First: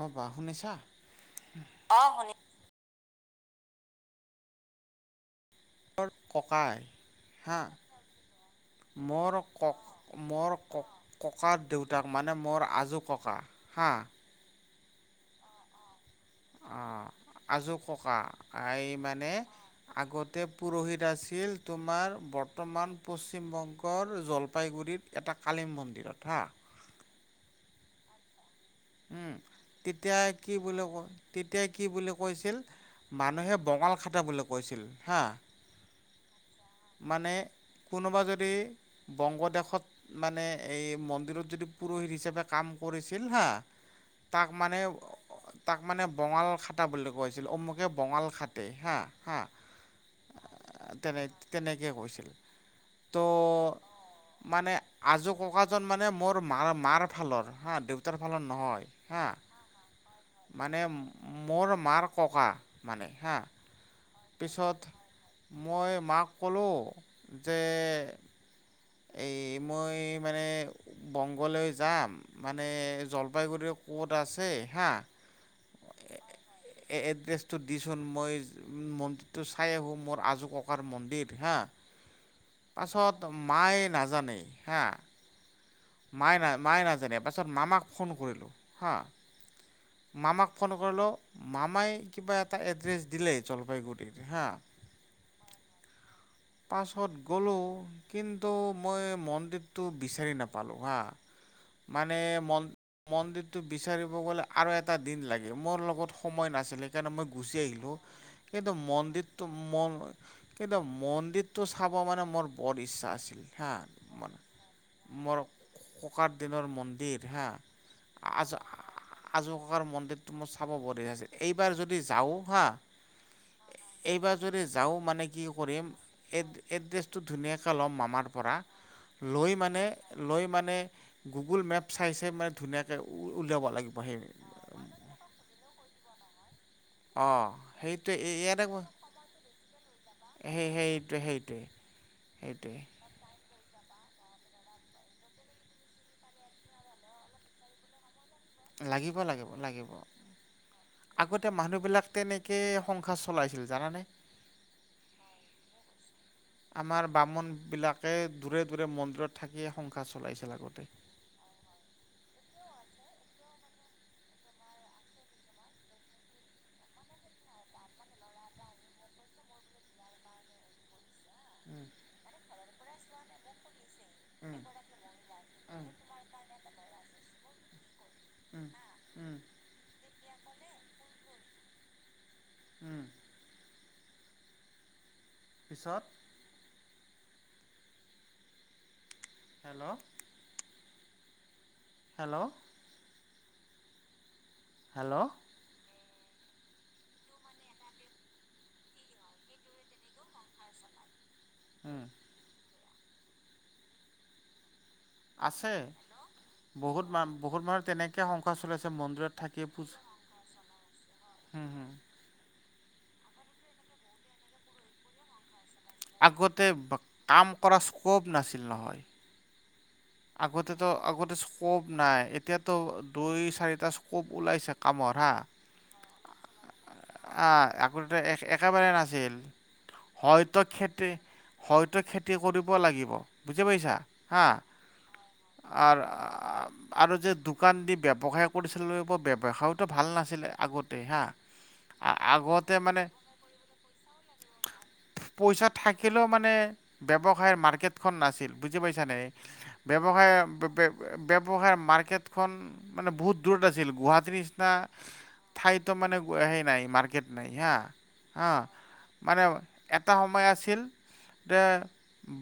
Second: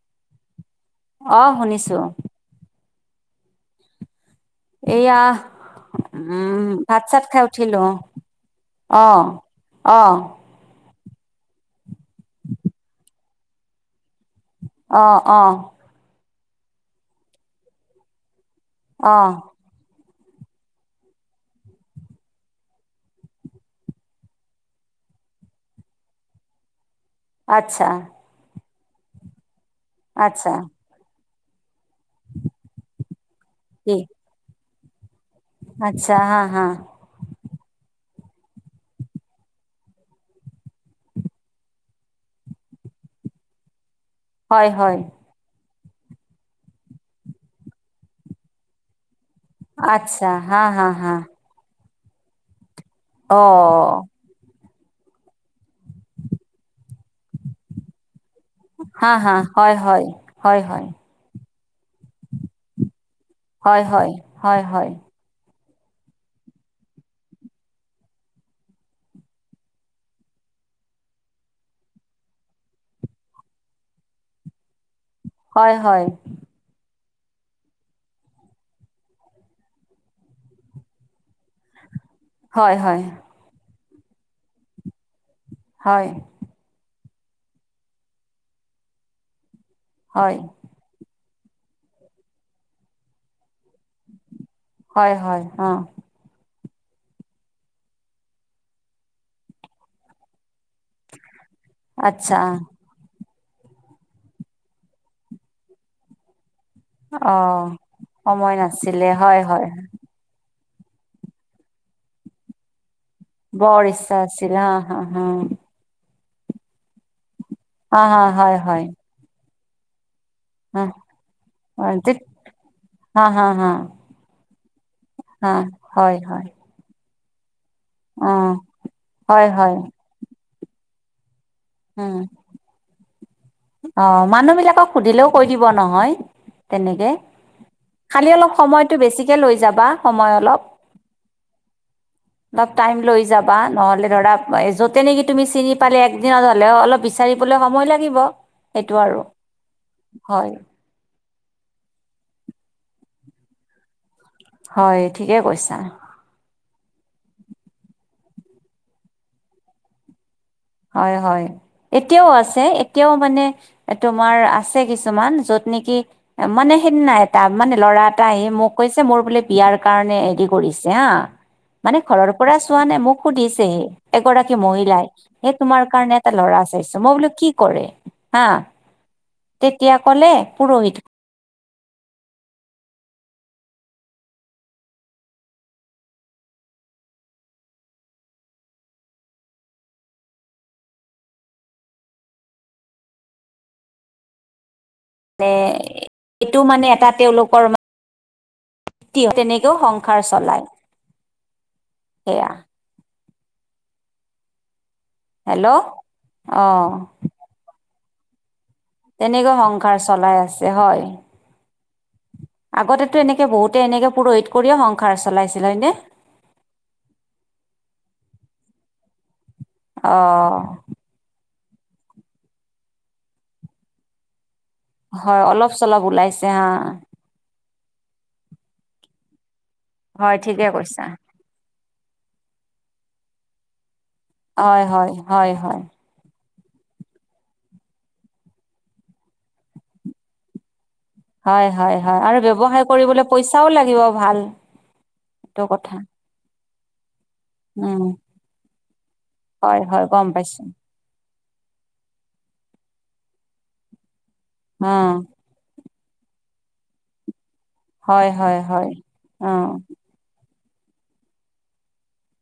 অ বা শুনিছা। অ শুনিছো। এয়া উম ককাই ভাত চাত খাই হা উঠিলো উম। মোৰ কক মোৰ কক, ককাৰ দেউতাক মানে মোৰ আজো ককা হা, অ অ, অ আজোৰ ককা এই অ মানে, আগতে পুৰোহিত আছিল তোমাৰ বৰ্তমান পশ্চিমবংগৰ জলপাইগুৰিত, এটা কলী মন্দিৰত হা, আচ্ছা, উম তেতিয়া আচ্ছা কি বুলি ক তেতিয়াই কি বুলি ক কৈছিল মানুহে বঙাল কি খেদা বুলি কৈছিল হা, আচ্ছা হা হা, মানে কোনোবা যদি। বংগদেশত মানে এই মন্দিৰত যদি পুৰোহিত হিচাপে কাম কৰিছিল হা, তাক হয় মানে। হয় তাক মানে বঙাল খটা বুলি কৈছিল অমুকে বঙাল খাটে হা হা, আচ্ছা হা হা হা, কেনেকৈ কৈছিল ত অ মানে আজো ককাজন মানে মোৰ মাৰ মাৰ ফালৰ হা দে তাৰ ফালৰ নহয় হা। হয় হয়। হয় মানে মোৰ মাৰ ককা মানে হা, হয় হয়। হয় পিছত হয় মই মাক কলো যে, এই মই মানে, বংগলৈ যাম মানে জলপাইগুৰি ক'ত আছে হা, হয় হয়। এড্ৰেছটো দিচোন মই মন্দিৰটো চাই আহো মোৰ আজো ককাৰ মন্দিৰ হা, হয় পাছত মায়ে নাজানে হা, হয় হয় মায়ে না মায়ে নাজানে পাছত মামাক ফোন কৰিলোঁ হা, হয় হয় মামাক ফোন কৰিলো মামাই কিবা এটা এড্ৰেছ দিলে জলপাইগুৰিত হা হয় হয়, অ'। পাছত গ'লোঁ কিন্তু মই মন্দিৰটো বিচাৰি নাপা পালোঁ হা, মানে আচ্ছা মন মন্দিৰটো বিচাৰিব গ'লে আৰু এটা দিন লাগে। মোৰ লগত সময় নাছিলে [unintelligible] কাৰণে মই অ গুচি আহিলো, সময় কিন্তু নাছিলে হয় মন্দিৰটো হয় মন কিন্তু মন্দিৰটো চাব মানে মোৰ বৰ ইচ্ছা আছি হা, বৰ ইচ্ছা মা আছিল হা হা হা মোৰ ককাৰ দিনৰ মন্দিৰ হা, হা হা হয় হয় আজ-আজো ককাৰ মন্দিৰ ত মোৰ চাব হা বদি আছে। এইবাৰ যদি যাওঁ হা হা হা হা এইবাৰ যদি যাওঁ মানে কি হা কৰিম হয় হয় এই এড্ৰেছটো ধুনীয়াকৈ ল'ম মামাৰ অ পৰা, হয় লৈ হয় মানে লৈ মানে, গুগুল মেপ উম চাই চাই মানে ধুনীয়াকে মানে উলিয়াব অ লাগিব সেই মানুহ সুধিলেও কৈ দিব নহয়। এনেকে। অঁ সেইটোৱে খালী অলপ ইয়াতে সময়টো বেছিকে লৈ যাবা সময় অলপ। সেই সেইটোৱে সেইটোৱে অলপ সেইটোৱে টাইম লৈ যাবা নহলে ধৰা যতে নেকি তুমি চিনি পালে একদিনত হলেও অলপ বিচাৰিবলে সময় লাগিব, সেইটো লাগিব আৰু লাগিব লাগিব হয়। আগতে মানুহবিলাক তেনেকে সংসাৰ চলাইছিল জানানে? হয়, ঠিকে কৈছা। আমাৰ বামুণ বিলাকে দূৰে দূৰে মন্দিৰত থাকিয়ে সংসাৰ চলাইছিল আগতে। হয় হয়। এতিয়াও আছে, এতিয়াও মানে তোমাৰ আছে কিছুমান য'ত নেকি মানে সেইদিনা এটা মানে ল'ৰা এটা আহি মোক কৈছে মোৰ বোলে বিয়াৰ কাৰণে হেৰি কৰিছে হা। উম মানে ঘৰৰ পৰা চোৱা নাই, মোক সুধিছে এগৰাকী উম মহিলাই। এই তোমাৰ উম কাৰণে এটা ল'ৰা চাইছে, মই বুলো কি কৰে। হা উম, উম। তেতিয়া ক'লে পুৰহিত। উম। পিছত হেল্ল'। হেল্ল'। হেল্ল'। এ-এইটো মানে এটা তেওঁলোকৰ মা [unintelligible] তেনেকৈও সংসাৰ চলাই। হম। সেয়া। হেল্ল' আছে অ বহুত মান, বহুত মানুহ তেনেকৈ সংসাৰ চলাইছে মন্দিৰত তেনেকৈ থাকিয়ে পূজ সংসাৰ চলাই আছ [unintelligible] হয়। উম, হম। আগতেতো এনেকে বহুতে এনেকে পুৰোহিত কৰিয়ে সংসাৰ চলাইছিল হয়নে? আগতে কাম কৰা স্ক'প নাছিল নহয়। অ' আগতেতো আগতে স্কোপ নাই, এতিয়াতো দুই চাৰিটা স্ক'প ওলাইছে। কামৰ হয়, অলপ চলপ ওলাইছে আহ। আগ-আগতে একেবাৰে নাছিল হয় ঠিকে হয়তো কৈছা। খেতি হয়তো খেতি কৰিব লাগিব, বুজি পাইছা? হা। হয় হয় হয় হয় আৰ আম আৰু যে দোকান দি ব্যৱসায় কৰিছিলোঁ ব ব্যৱসায়তো ভাল নাছিলে আগতেই হা। হয় হয় হয় আৰু আগতে ব্যৱসায় মানে কৰিবলে পইচাও লাগিব ভাল, এইটো কথা। আৰু মানে ব্যৱসায় উম মাৰ্কেটখন নাছিল, বুজি পাইছ নে? হয় হয় গম পাইছো ব্য ব্যৱসায়ৰ মাৰ্কেটখন মানে বহুত দূৰত আছিল গুৱাহাটীৰ নিচিনা অ' ঠাইতো মানে সেই নাই মাৰ্কেট নাই হা, হয় হা হয় হয়। মানে অ' এত এটা সময় আছিল যে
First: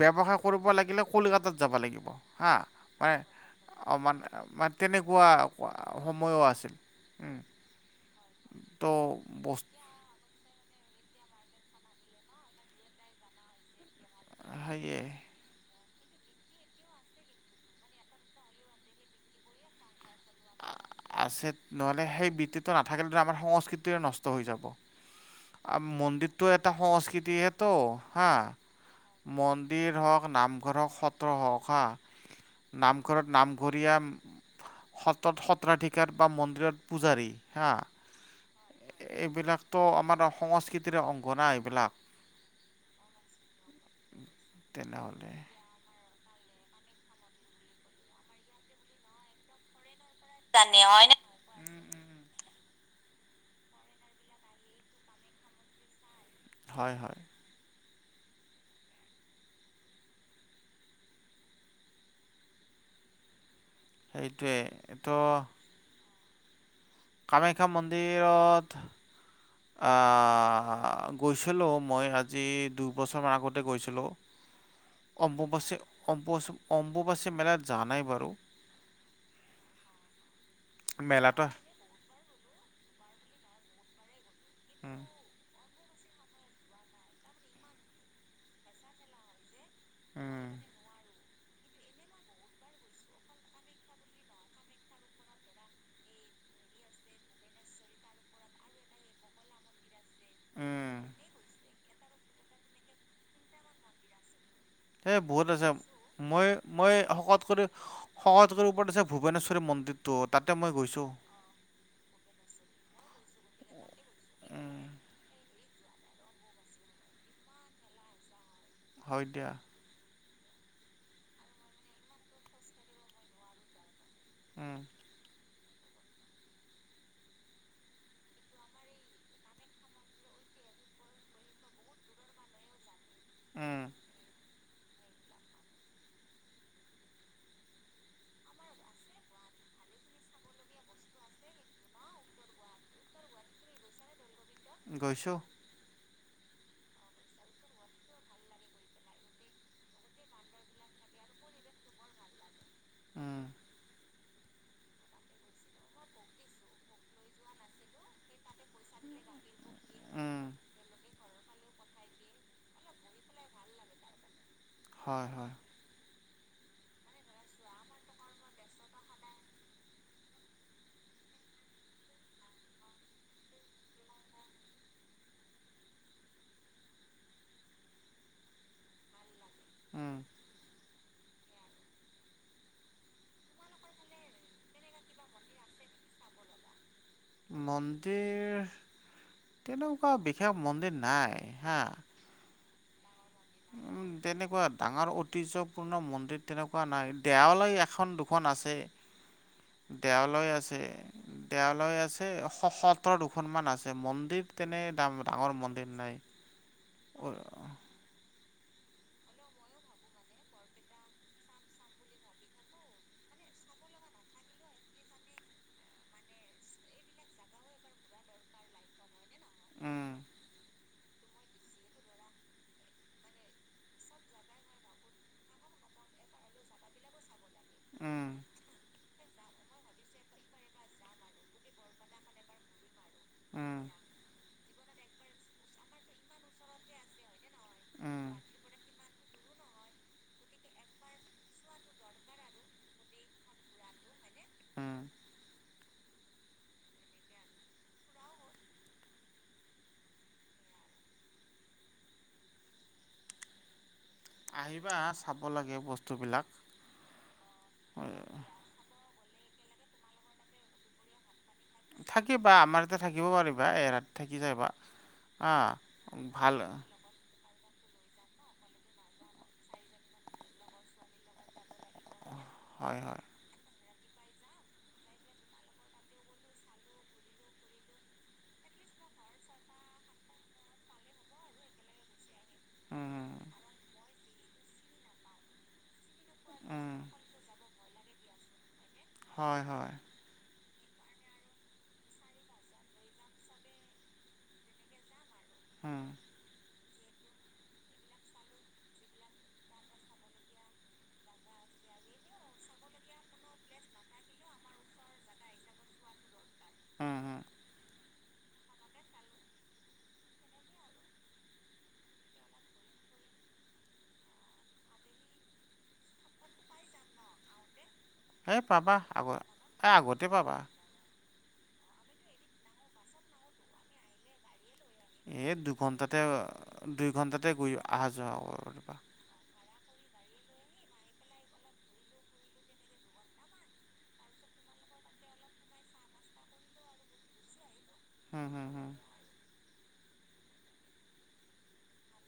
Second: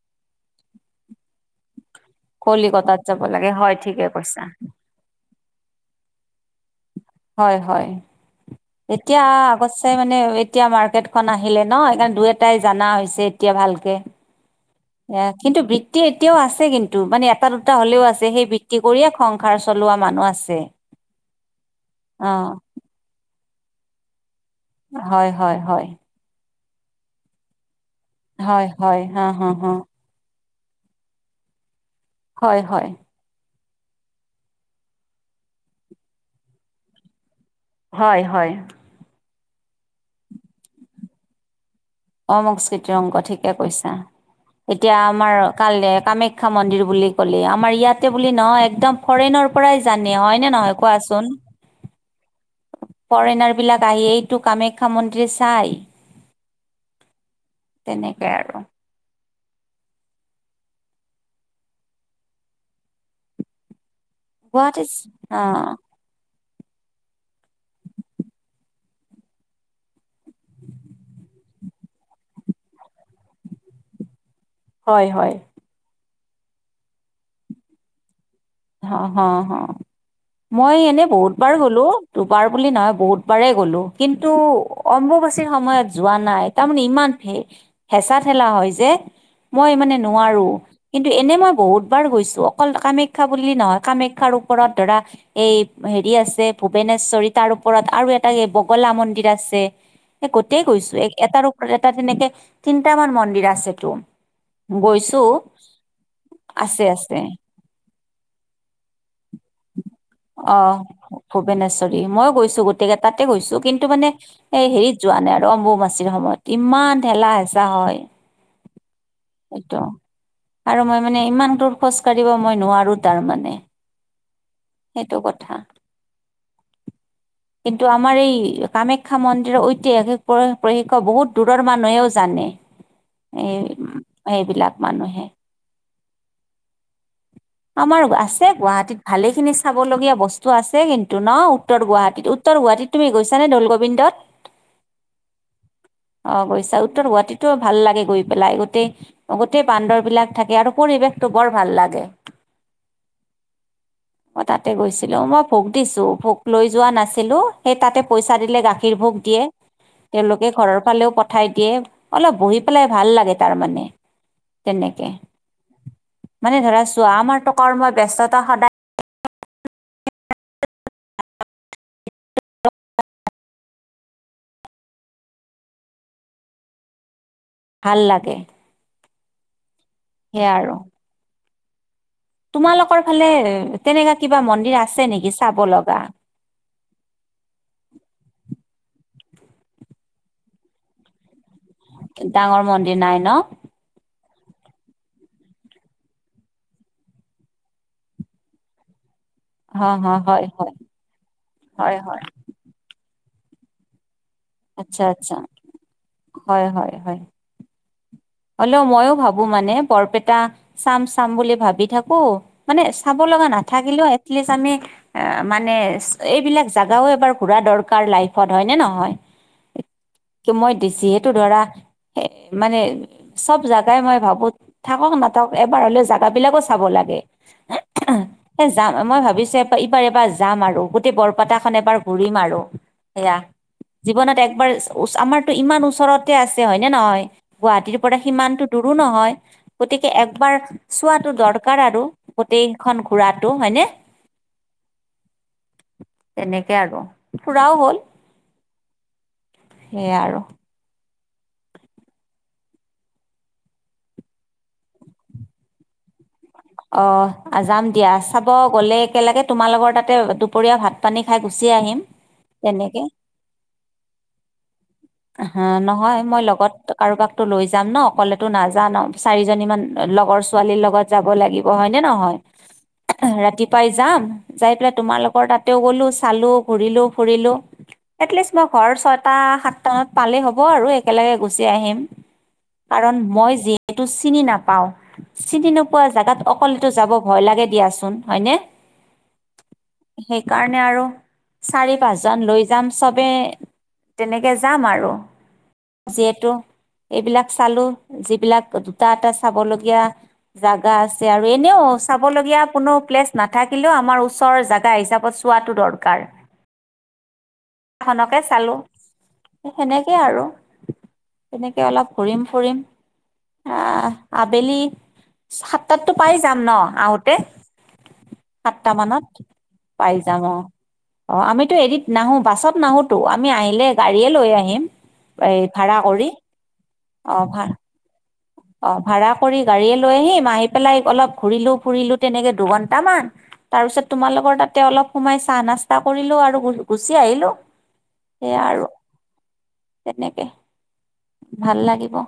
ব্যৱসায় কৰিব লাগিলে কলিকাতাত যাব লাগিব। হা কলিকতাত মানে যাব লাগে হয় ঠিকে কৈছা। অ-মানে-মানে তেনেকুৱা ৱা সময়ো আছিল। উম, হয় হয় তো এতিয়া আগত বস্তু এতিয়া মানে এতিয়া মাৰ্কেটখন আহিলে ন সেই কাৰণে দুই এটাই জানা হৈছে এতিয়া ভালকে। সেয়ে এ কিন্তু বৃত্তি এতিয়াও আছে কিন্তু মানে এটা দুটা হ'লেও আছে সেই বৃত্তি কৰিয়ে সংসাৰ চলোৱা মানুহ আছে। আ আছে নহ'লে অ সেই বৃত্তিটো নাথাকিলেতো আমাৰ সংস্কৃতিৰে নষ্ট হৈ যাব। হয় হয় আ হয় মন্দিৰটো এটা সংস্কৃতিহে তো হা হয় হয় হা হা হা মন্দিৰ হওঁক নামঘৰ হওঁক সত্ৰ হওঁক হা। হয় হয় নামঘৰত নামঘৰীয়া সত্ৰত সত্ৰাধিকাৰ বা মন্দিৰত পূজাৰী হা। হয় হয়। এইবিলাকতো আমাৰ সংস্কৃতিৰে অংগ না এইবিলাক। অঁ সংস্কৃতিৰ অংক ঠিকেই কৈছা, এতিয়া তেনেহ'লে আমাৰ কাল কামাখ্যা মন্দিৰ বুলি ক'লে আমাৰ ইয়াতে বুলি নহয় একদম ফৰেইনৰ পৰাই জানে হয়নে নহয় জানে হয় ন কোৱাচোন? ফৰেনাৰ বিলাক আহি এইটো কামাখ্যা মন্দিৰ চাই। হয় হয়। তেনেকাই আৰু। সেইটোৱে গুৱাহাটী এইটো অ কামাখ্যা মন্দিৰত আ গৈ গৈছিলো' মই আজি দুবছৰমান আগতে গৈছিলোঁ, হয় হয় অম্বুবছে অম্বু অম্বুবাচি মেলাত যোৱা নাই বাৰু। অ হ হ, মই এনেই বহুত বাৰ মেলাটো গ'লো। দুবাৰ বুলি নহয় বহুতবাৰে গ'লো, কিন্তু অম্বুবাচীৰ সময়ত যোৱা নাই তাৰমানে ইমান হে হেঁচা ঠেলা হয় যে। মই মানে উম, নোৱাৰোঁ, কিন্তু এনে মই বহুতবাৰ গৈছোঁ অকল কামে কা বুলি নহয় কামাখ্যাৰ ওপৰত ধৰা এই হেৰি আছে ভূৱনেশ্বৰী, তাৰ ওপৰত আৰু এটা এই বগলা মন্দিৰ আছে। এ গোতেই গৈছো উম, এ এটাৰ ওপৰত এটা তেনেকে তিনটামান মন্দিৰ আছেতো। এই গৈছো বহুত আছে, মই আছে মই আছে শকত কৰি শকত কৰি ওপৰত আছে ভূৱনেশ্বৰ মন্দিৰটো তাতে মই অ', গৈছোঁ। ভূৱনেশ্বৰী মই গৈছো গোটেই কেইটাতে গৈছো কিন্তু মানে সেই উম, হেৰিত যোৱা নাই আৰু অম্বুবাচিৰ সময়ত, ইমান ঢেলা হেঁচা হয়! হয় দিয়া এইটো, আৰু মই মানে ইমান দূৰ খোজ কাঢ়িব মই নোৱাৰো তাৰমানে। উম। সেইটো কথা। কিন্তু আমাৰ এই কামাখ্যা মন্দিৰৰ ঐতিহাসিক প্ৰ প্ৰশিক্ষ বহুত দূৰৰ মানুহেও জানে। এই উম, সেইবিলাক মানুহে। আমাৰ আছে গুৱাহাটীত। ভালেখিনি চাবলগীয়া বস্তু আছে কিন্তু ন উত্তৰ গুৱাহাটীত উত্তৰ গুৱাহাটীত তুমি গৈছানে দৌলগোবিন্দত? [inaudible] গৈছো। অ গৈছা উত্তৰ গুৱাহাটীতো ভাল লাগে গৈ পেলাই গোটেই গোটেই বান্দৰবিলাক থাকে আৰু পৰিৱেশটো বৰ ভাল লাগে। উহ। মই তাতে গৈছিলো মই ভোক দিছো ভোক লৈ যোৱা নাছিলো। সেই তাতে পইচা দিলে গাখীৰ ভোক দিয়ে। উম, তেওঁলোকে ঘৰৰ ফালেও পঠাই দিয়ে। অলপ বহি পেলাই ভাল লাগে তাৰমানে তেনেকে। হয় হয় মানে ধৰা চোৱা আমাৰো টকাৰ্ম ব্যস্ততা সদায় ভাল লাগে। উম। সেয়াই আৰু। তোমালোকৰ ফালে তেনেকা কিবা মন্দিৰ আছে নেকি চাব লগা? মন্দিৰ তেনেকুৱা বিশেষ মন্দিৰ নাই হা। কি ডাঙৰ মন্দিৰ নাই ন? উম, তেনেকুৱা ডাঙৰ ঐতিহ্যপূৰ্ণ মন্দিৰ তেনেকুৱা নাই, দেৱালয় এখন দুখন আছে। [inaudible] হয় দেৱালয় হয় আছে হয় দেৱালয় হয় আছে, শ সতৰ দুখনমান আছে মন্দিৰ তেনেকে আচ্ছা ডা আচ্ছা ডাঙৰ মন্দিৰ নাই। অৰ হ'লো মইো ভাবো মানে বৰপেটা চাম চাম বুলি ভাবি থাকো মানে চাব লগা নাথাকিলেও এটলিষ্ট আমি অ মানে এইবিলাক জোগাও এবাৰ ঘূৰা দৰকাৰ লাইফত হয়নে নহয়? উম কি মই যিহেতু ধৰা এ মানে চব জেগাই মই ভাবো থাকক নাথাকক এবাৰ হ'লেও জাগাবিলাকো চাব লাগে। উম। এ যাম, মই ভাবিছো এইবাৰ এবাৰ যাম আৰু গোটেই বৰপটাখন এবাৰ ঘূৰিম আৰু। সেয়া উম জীৱনত একবাৰ ওচ আমাৰতো ইমান ওচৰতে আছে হয়নে? নহয় গুৱাহাটীৰ পৰা উম সিমানতো দূৰো নহয়। গতিকে একবাৰ চোৱাটো দৰকাৰ আৰু গোটেইখন ঘোৰাটো হয়নে? হম। তেনেকে আৰু ফুৰাও হ'ল। সেয়া আৰু। আহিবা চাব লাগে বস্তুবিলাক। অ যাম দিয়া চাব গ'লে একেলগে তোমাৰ লগৰ তাতে দুপৰীয়া ভাত পানী খাই গুচি আহ থাকিবা আমাৰ ইতে থাকিব পাৰিবা এৰাত থাকি যাবা। হা হ নহয় মই ভাল লগত কাৰোবাকতো লৈ যাম ন অকলেতো নাজান চাৰিজনীমান লগৰ ছোৱালীৰ লগত যাব লাগিব হয় নে নহয়? হয় হয় ৰাতিৱ পাই যাম যাই পেলাই তোমালোকৰ তাতেও গ'লো চালো ঘূৰিলো ফুৰিলো। এটলিষ্ট মই ঘৰ ছয়টা সাত টা পালেই হ'ব আৰু একেলগে গুচি আহিম, কাৰণ উম, মই যিহেতু চিনি নাপ পাওঁ, চিনি নোপোৱা জেগাত অকলেতো উম, যাব ভয় লাগেদিয়াচোন, হয়নে? হয়, হয়। সেইকাৰণে আৰু চাৰি পাঁচজন লৈ যাম। চবে- তেনেকে যাম আৰু উম, যিহেতু- এইবিলাক চালো, যিবিলাক দুটা- এটা চাবলগীয়া- জাগা আছে আৰু এনেও চাবলগীয়া কোনো প্লেচ নাথাকিলেও আমাৰ ওচৰ জাগা হিচাপত- চোৱাটো দৰকাৰ। উম, উম। খনকে চালোঁ। সেনেকেই আৰু, তেনেকে অলপ ঘুৰিম ফুৰিম। আহ, আবেলি সাতটাততো পাই যাম ন আহোতে? এই সাতটা পাবা মানত আগ এই পাই আগতে যাম, পাবা অঁ। অঁ, আমিতো এৰিত নাহো, বাছত নাহোতো আমি আহিলে গাড়ীয়ে লৈ আহিম। এই ভাড়া দুঘণ্টাতে, কৰি দুই ঘণ্টাতে গৈ অহা যোৱা হওঁক। অঁ, ভাড়া - কৰি গাড়ীয়ে লৈ আহিম, আহি পেলাই অলপ ঘূৰিলো -ফুৰিলো তেনেকে দুঘন্টামান। তাৰপিছত তোমাল লগৰ তাতে অলপ সোমাই চাহ নাস্তা কৰিলো আৰু গুচি আহিলোঁ। সেয়া আৰু তেনেকে ভাল লাগিব।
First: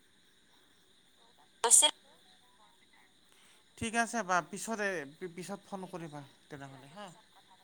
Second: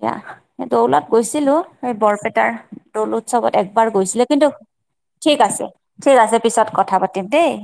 এয়া এইটো অলপ গৈছিলো গৈছিল এই বৰপেটাৰ। দল উৎসৱত একবাৰ ঠিক আছে গৈছিলে। বা কিন্তু পিছতে ঠিক পিছত আছে, ফোন ঠিক কৰিবা আছে, পিছত তেনেহ'লে কথা হা পাতিম দেই।